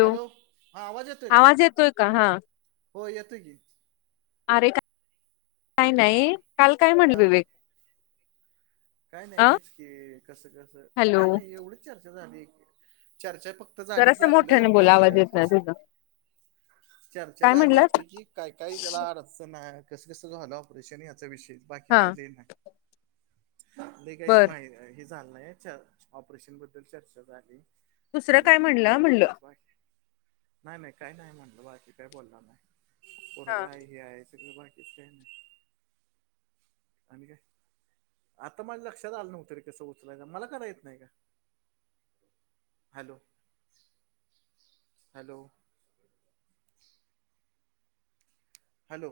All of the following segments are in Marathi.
हॅलो, हा आवाज येतोय का? येतोय का हा हो येतोय की. अरे का काय नाही, काल काय म्हटलं हा विवेक काय नाही, अ हेच की कसं-कसं हॅलो काय नाही एवढीच चर्चा झाली. चर्चा फक्त जर झाली की असं आपलं मोठ्याने बोला काय आवाज कं येत नाही कसं. तुझं चर्चा काय झाली म्हणलास आपली कि काय-काय त्याला आ असं नाही कसं कसं झालं ऑपरेशन याचा विषय बाकी हा काय लय नाही. नही काहीच बर माहि हे झालं नाही, ऑपरेशन बद्दल चर्चा झाली. दुसरं आणि काय म्हणलं म्हणलं एवढंच [unintelligible] नाही- नाही काही नाही म्हटलं बाकी काय बोलणार नाही. हा पोरगं हाय हे हाय सगळं बाकीच काय नाही. आणि काय? आता माझं लक्षात आलं नव्हत रे कसं उचलायच, मला का रं येत नाही का? हॅलो. हॅलो. हॅलो.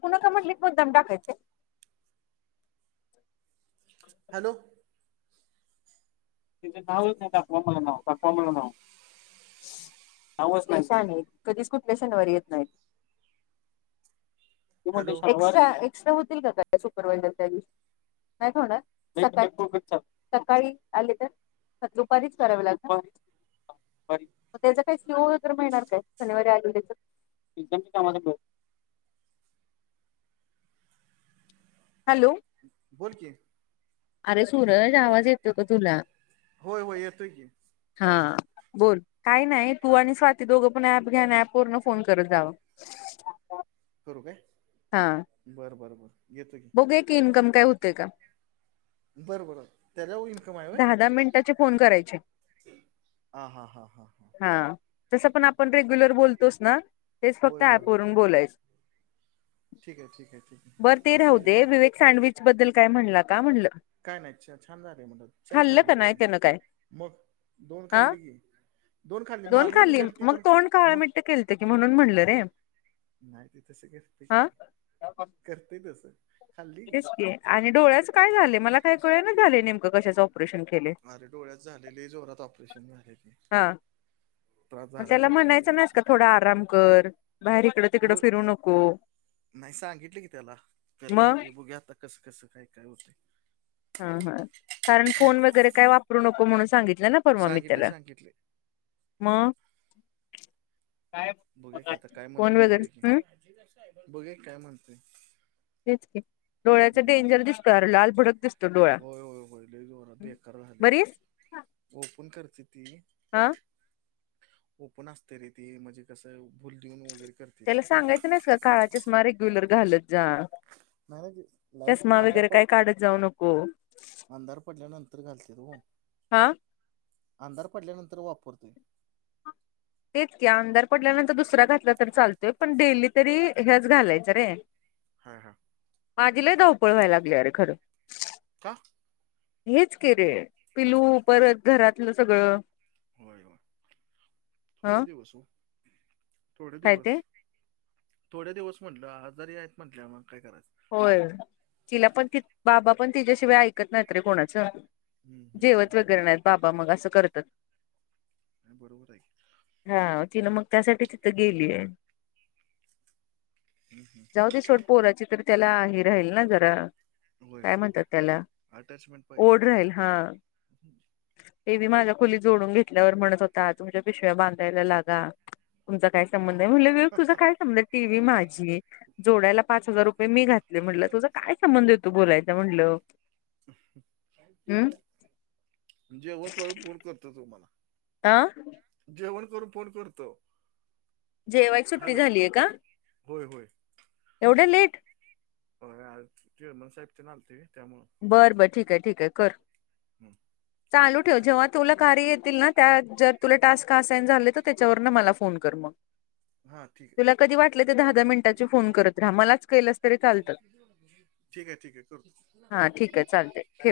पुन्हा का म्हटली मुद्दाम टाकायचय. हॅलो. तिचं नावच नाही, दाखवा मला नाव, पाटवा मला नाव. आवाज नाही. कधीच कुठल्या शनिवारी येत नाहीत. तु हॅलो म्हटली [unintelligible] एक्सट्रा होतील का सुपरवायझर काही नाही खाणार. सकाळी-सकाळी आली तर दुपारीच करावी लाग त्याचं काही सी ओ वैगरे मिळणार काय शनिवारी आली नाय तर? [unintelligible] हॅलो. बोल कि. अरे सूरज, आवाज येतोय का तुला? होय होय येतोय की. हा. बोल काय नाही, तू आणि स्वाती दोघं पण ऍप घ्या अन ऍप वरन फोन करत जावा. करु काय हा. बर बर बर घेतो की. बघुया की इन्कम काय होतय का? बर बर त्याच्यावर इनक दहा दहा मिनिटाचे फोन करायचे, हा हा हा हा हां हा तस पण आपण रेग्युलर बोलतोस ना तेच फक्त होय होय होय ऍपवरून बोलायच. ठीक आहे ठीक आहे ठीक बर आहे ते असं राहू आहे दे, होय विवेक सँडविच बद्दल काय म्हणला का म्हणलं? काय नाय छा छान झालय म्हंटला चार खाल्लं खाल्ली का नाही त्याने त्यानं काय मग दोन हा खाल्ली की दोन खाल्ली मारल दिल्याल ती पण खा म काय की म्हणून म्हणलं रे नाय ते तस करतय हा की, करतय तस तेच की आणि डोळ्याच काय झालय मला काय कळे ना झालय नेमकं कशाच ऑपरेशन केलय. अरे डोळ्याच झालेय लय जोरात ऑपरेशन झालय ते. हा त्रास मग झालाय त्याला वेगळा म्हणायचं नाहीस का थोडा आराम कर. बाहेर इकडं तिकडं मग, फिरू नको नाही सांगितलय की त्याला कर मग म्हणलोय बघुया आता कस कस काय काय होतंय. हा हा कारण फोन वगैरे काय वापरू नको म्हणून सांगितलय ना परवा मी सांगितले त्याला सांगितले मग, काय फोन वैगरे हं बघुया की काय म्हणतोय. तेच की डोळ्याच हम्म. डेंजर दिसतोय, अरे लाल भडक दिसतो डोळा होय होय बरी स. ओपण करतेती आ ओपण असतय रे ते म्हणजे कसं भूल देवुन वगैरे कर त्याला सांगायच नाहीस का काळा चष्मा रेग्युलर घालत जा. नाही बा दिस लाईट चष्मा अंधार वगैरे काय पड काढत जाऊ नको अंधार पडल्यानंतर घालत्यात ओ, हा अंधार पडल्यानंतर वापरतोय. तेच की अंधार पडल्यानंतर दुसरा घातला तर चालतोय पण डेली तरी हेच घालायच रे. [inaudible] हा हा माझी लय धावपळ व्हाय लागली अरे खर का? हेच की रे पिलू, परत घरातलं सगळ होय व, थोडे हं दिवस ओ थोडे काय दिवस. ते थोड दिवस म्हटलं आजारी आहेत म्हटल्यावर मग काय करायच होय तिला पण ती बाबा पण तिच्याशिवाय ऐकत नाहीत रे कोणाच. हम्म, हम्म, हम्म, जेवत वगैरे नाहीत बाबा मग अस करतात. बरोबर आहे की. हा तिन मग त्यासाठी तिथं गेलीये. जाऊ ते सोड पोराची तरी त्याला हे राहील ना जरा होय काय होय होय म्हणतात त्याला अटॅचमेंट पाहिजे ओढ राहील हा. टीव्ही मी माझ्या खोलीत जोडून घेतल्यावर म्हणतं होता तुमच्या पिशव्या बांधायला लागा तुमचा काय संबंध तुझा काय संबंध आहे टीव्ही माझी जोडायला पाच हजार रूपये ये मी घातले म्हटलं तुझा काय संबंध येतो बोलायचा म्हटलं. हम् जेवण करून फोन करतो तुम्हाला. आ जेवण करून फोन करतो. जेवाय सुट्टी हॅलो झालीय का? होय होय. एवढ्या लेट? होय आज चेअरमन साहेब तेन आलते त्यामुळं बर बरं ठीक आहे ठीक आहे कर. हम्म चालू ठेव जेव्हा तुला कार्य येतील ना त्या जर तुला टास्क असायन झाले तर त्याच्यावरन मला फोन कर मग. हा ठीक आहे तुला कधी वाटलं तर दहा दहा मिनिटाची फोन करत राहा मलाच केलस तरी चालतात. ठीक आहे ठीक आहे करतो. हा ठीक आहे चालतंय ठेव